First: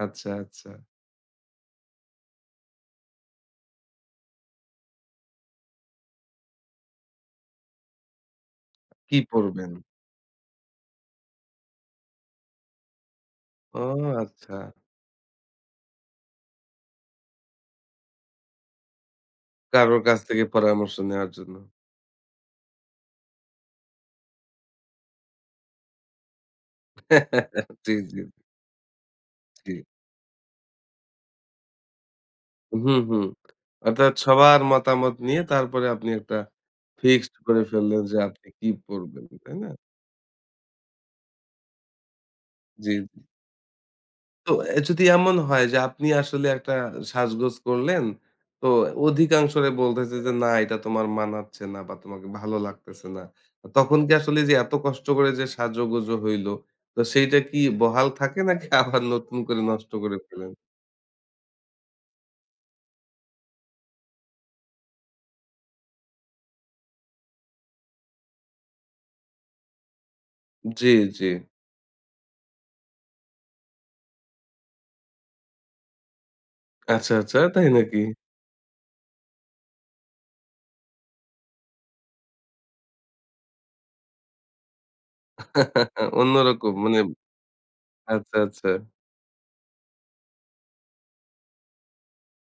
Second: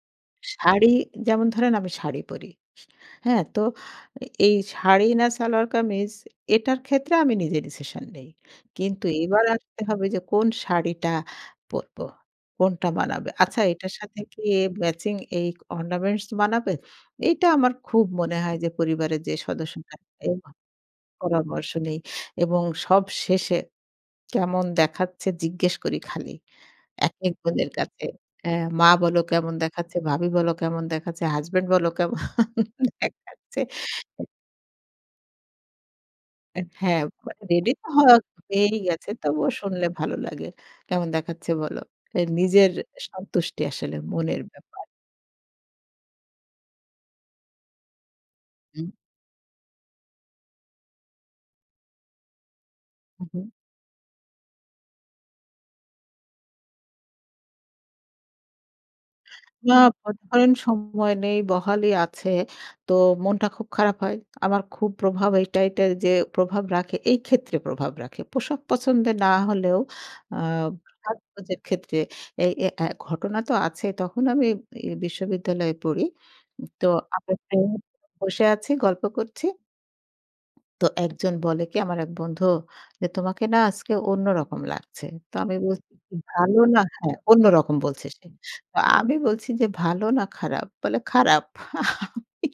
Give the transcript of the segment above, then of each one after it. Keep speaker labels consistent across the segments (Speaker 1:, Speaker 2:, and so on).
Speaker 1: আচ্ছা, আচ্ছা।
Speaker 2: শাড়ি যেমন ধরেন আমি শাড়ি পড়ি। হ্যাঁ? তো এই শাড়ি না সালোয়ার কামিজ এটার ক্ষেত্রে আমি নিজে ডিসিশন নেই। কিন্তু
Speaker 1: কি
Speaker 2: এবার
Speaker 1: পড়বেন?
Speaker 2: আসতে হবে যে কোন শাড়িটা পরবো, কোনটা মানাবে। আচ্ছা
Speaker 1: ও
Speaker 2: এটার সাথে কি
Speaker 1: আচ্ছা।
Speaker 2: ম্যাচিং এই অর্নামেন্টস মানাবে? এইটা আমার খুব মনে হয় যে পরিবারের যে সদস্যরা
Speaker 1: কারোর কাছ থেকে
Speaker 2: [unintelligible]
Speaker 1: পরামর্শ নেয়ার জন্য।
Speaker 2: পরামর্শ নেই এবং সব শেষে কেমন দেখাচ্ছে? জিজ্ঞেস করি খালি। একেক বোনের
Speaker 1: জি,
Speaker 2: কাছে।
Speaker 1: জি।
Speaker 2: মা বলো কেমন
Speaker 1: জি।
Speaker 2: দেখাচ্ছে, ভাবি বললো কেমন দেখাচ্ছে, হাসব্যান্ড বল কেমন
Speaker 1: হুম, হুম।
Speaker 2: দেখাচ্ছে।
Speaker 1: অর্থাৎ সবার মতামত নিয়ে তারপরে আপনি একটা
Speaker 2: হ্যাঁ,
Speaker 1: ফিক্সড করে
Speaker 2: রেডি তো
Speaker 1: ফেললেন যে
Speaker 2: হওয়া
Speaker 1: আপনি কি
Speaker 2: হয়েইগেছে।
Speaker 1: পড়বেন,
Speaker 2: তবুও
Speaker 1: তাই না?
Speaker 2: শুনলে ভালো লাগে। কেমন দেখাচ্ছে বলো। নিজের
Speaker 1: জি।
Speaker 2: সন্তুষ্টি আসলে মনের
Speaker 1: তো এ
Speaker 2: ব্যাপার।
Speaker 1: যদি এমন হয় যে আপনি আসলে একটা সাজগোজ করলেন, তো
Speaker 2: হুম।
Speaker 1: অধিকাংশরা বলতেছে যে "না এটা তোমার মানাচ্ছে না বা তোমাকে ভালো লাগতেছে না।"
Speaker 2: হুম, হুম।
Speaker 1: তখন কি আসলে যে এত কষ্ট করে যে সাজোগোজো হইল তো সেইটা কি বহাল থাকে নাকি আবার নতুন করে
Speaker 2: না
Speaker 1: নষ্ট করে
Speaker 2: মনে করেন
Speaker 1: ফেলেন?
Speaker 2: সময় নেই, বহালি আছে। তো মনটা খুব খারাপ হয়। আমার খুব প্রভাব এইট এইটাই যে প্রভাব রাখে এই ক্ষেত্রে প্রভাব রাখে। পোশাক পছন্দের না হলেও আ
Speaker 1: জি, জি।
Speaker 2: সাজগোজের ক্ষেত্রে এই এই এ ঘটনা তো আছে তখন আমি এ বিশ্ববিদ্যালয়ে পড়ি। তো
Speaker 1: আচ্ছা,
Speaker 2: আমরা
Speaker 1: আচ্ছা তাই
Speaker 2: ফ্রেন্ড
Speaker 1: নাকি?
Speaker 2: বসে আছি, গল্প করছি। তো একজন বলে কি আমার এক বন্ধু যে "তোমাকে না আজকে অন্যরকম লাগছে।" তো আমি বলছি "ভালো
Speaker 1: অন্যরকম
Speaker 2: না"
Speaker 1: মানে
Speaker 2: হ্যাঁ অন্যরকম বলছে।
Speaker 1: আচ্ছা, আচ্ছা।
Speaker 2: তো আমি বলছি যে "ভালো না খারাপ?" বলে "খারাপ।" আমি,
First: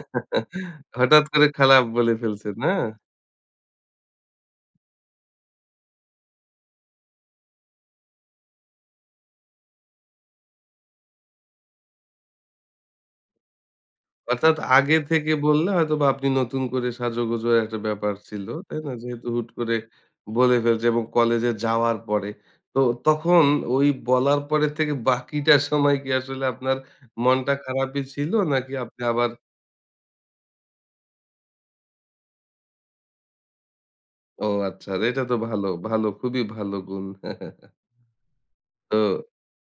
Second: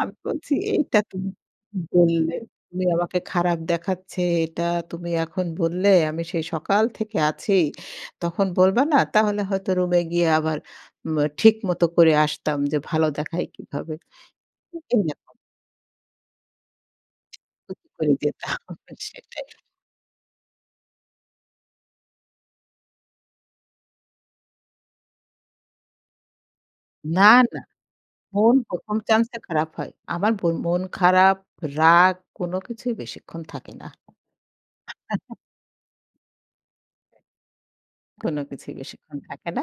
Speaker 2: আমি বলছি "এটা
Speaker 1: হঠাৎ
Speaker 2: তুমি
Speaker 1: করে খারাপ বলে
Speaker 2: বললে,
Speaker 1: ফেলছে, না?
Speaker 2: তুমি আমাকে খারাপ দেখাচ্ছে। এটা তুমি এখন বললে? আমি সেই সকাল থেকে আছি। তখন বলবা না তাহলে হয়তো রুমে গিয়ে আবার ম্যা ঠিক মতো করে আসতাম যে ভালো দেখায় কিভাবে?"
Speaker 1: অর্থাৎ আগে থেকে
Speaker 2: এইরকম।
Speaker 1: বললে, হয়তোবা আপনি নতুন করে সাজো গোজো একটা
Speaker 2: ক্ষতি করে
Speaker 1: ব্যাপার ছিল।
Speaker 2: যেতাম
Speaker 1: তাই না? যেহেতু
Speaker 2: সেটাই।
Speaker 1: হুট করে বলে ফেলছে এবং কলেজে যাওয়ার পরে। তো তখন ওই বলার পর থেকে বাকিটা সময় কি আসলে আপনার
Speaker 2: না,
Speaker 1: মনটা
Speaker 2: না।
Speaker 1: খারাপই ছিল?
Speaker 2: মন
Speaker 1: নাকি
Speaker 2: প্রথম
Speaker 1: আপনি আবার
Speaker 2: চান্সে খারাপ হয়। আমার মন খারাপ, রাগ কোন কিছুই বেশিক্ষণ থাকে না।
Speaker 1: ও আচ্ছা, এটা তো ভালো, ভালো, খুবই ভালো গুণ।
Speaker 2: কোন কিছুই বেশিক্ষণ
Speaker 1: তো
Speaker 2: থাকে না।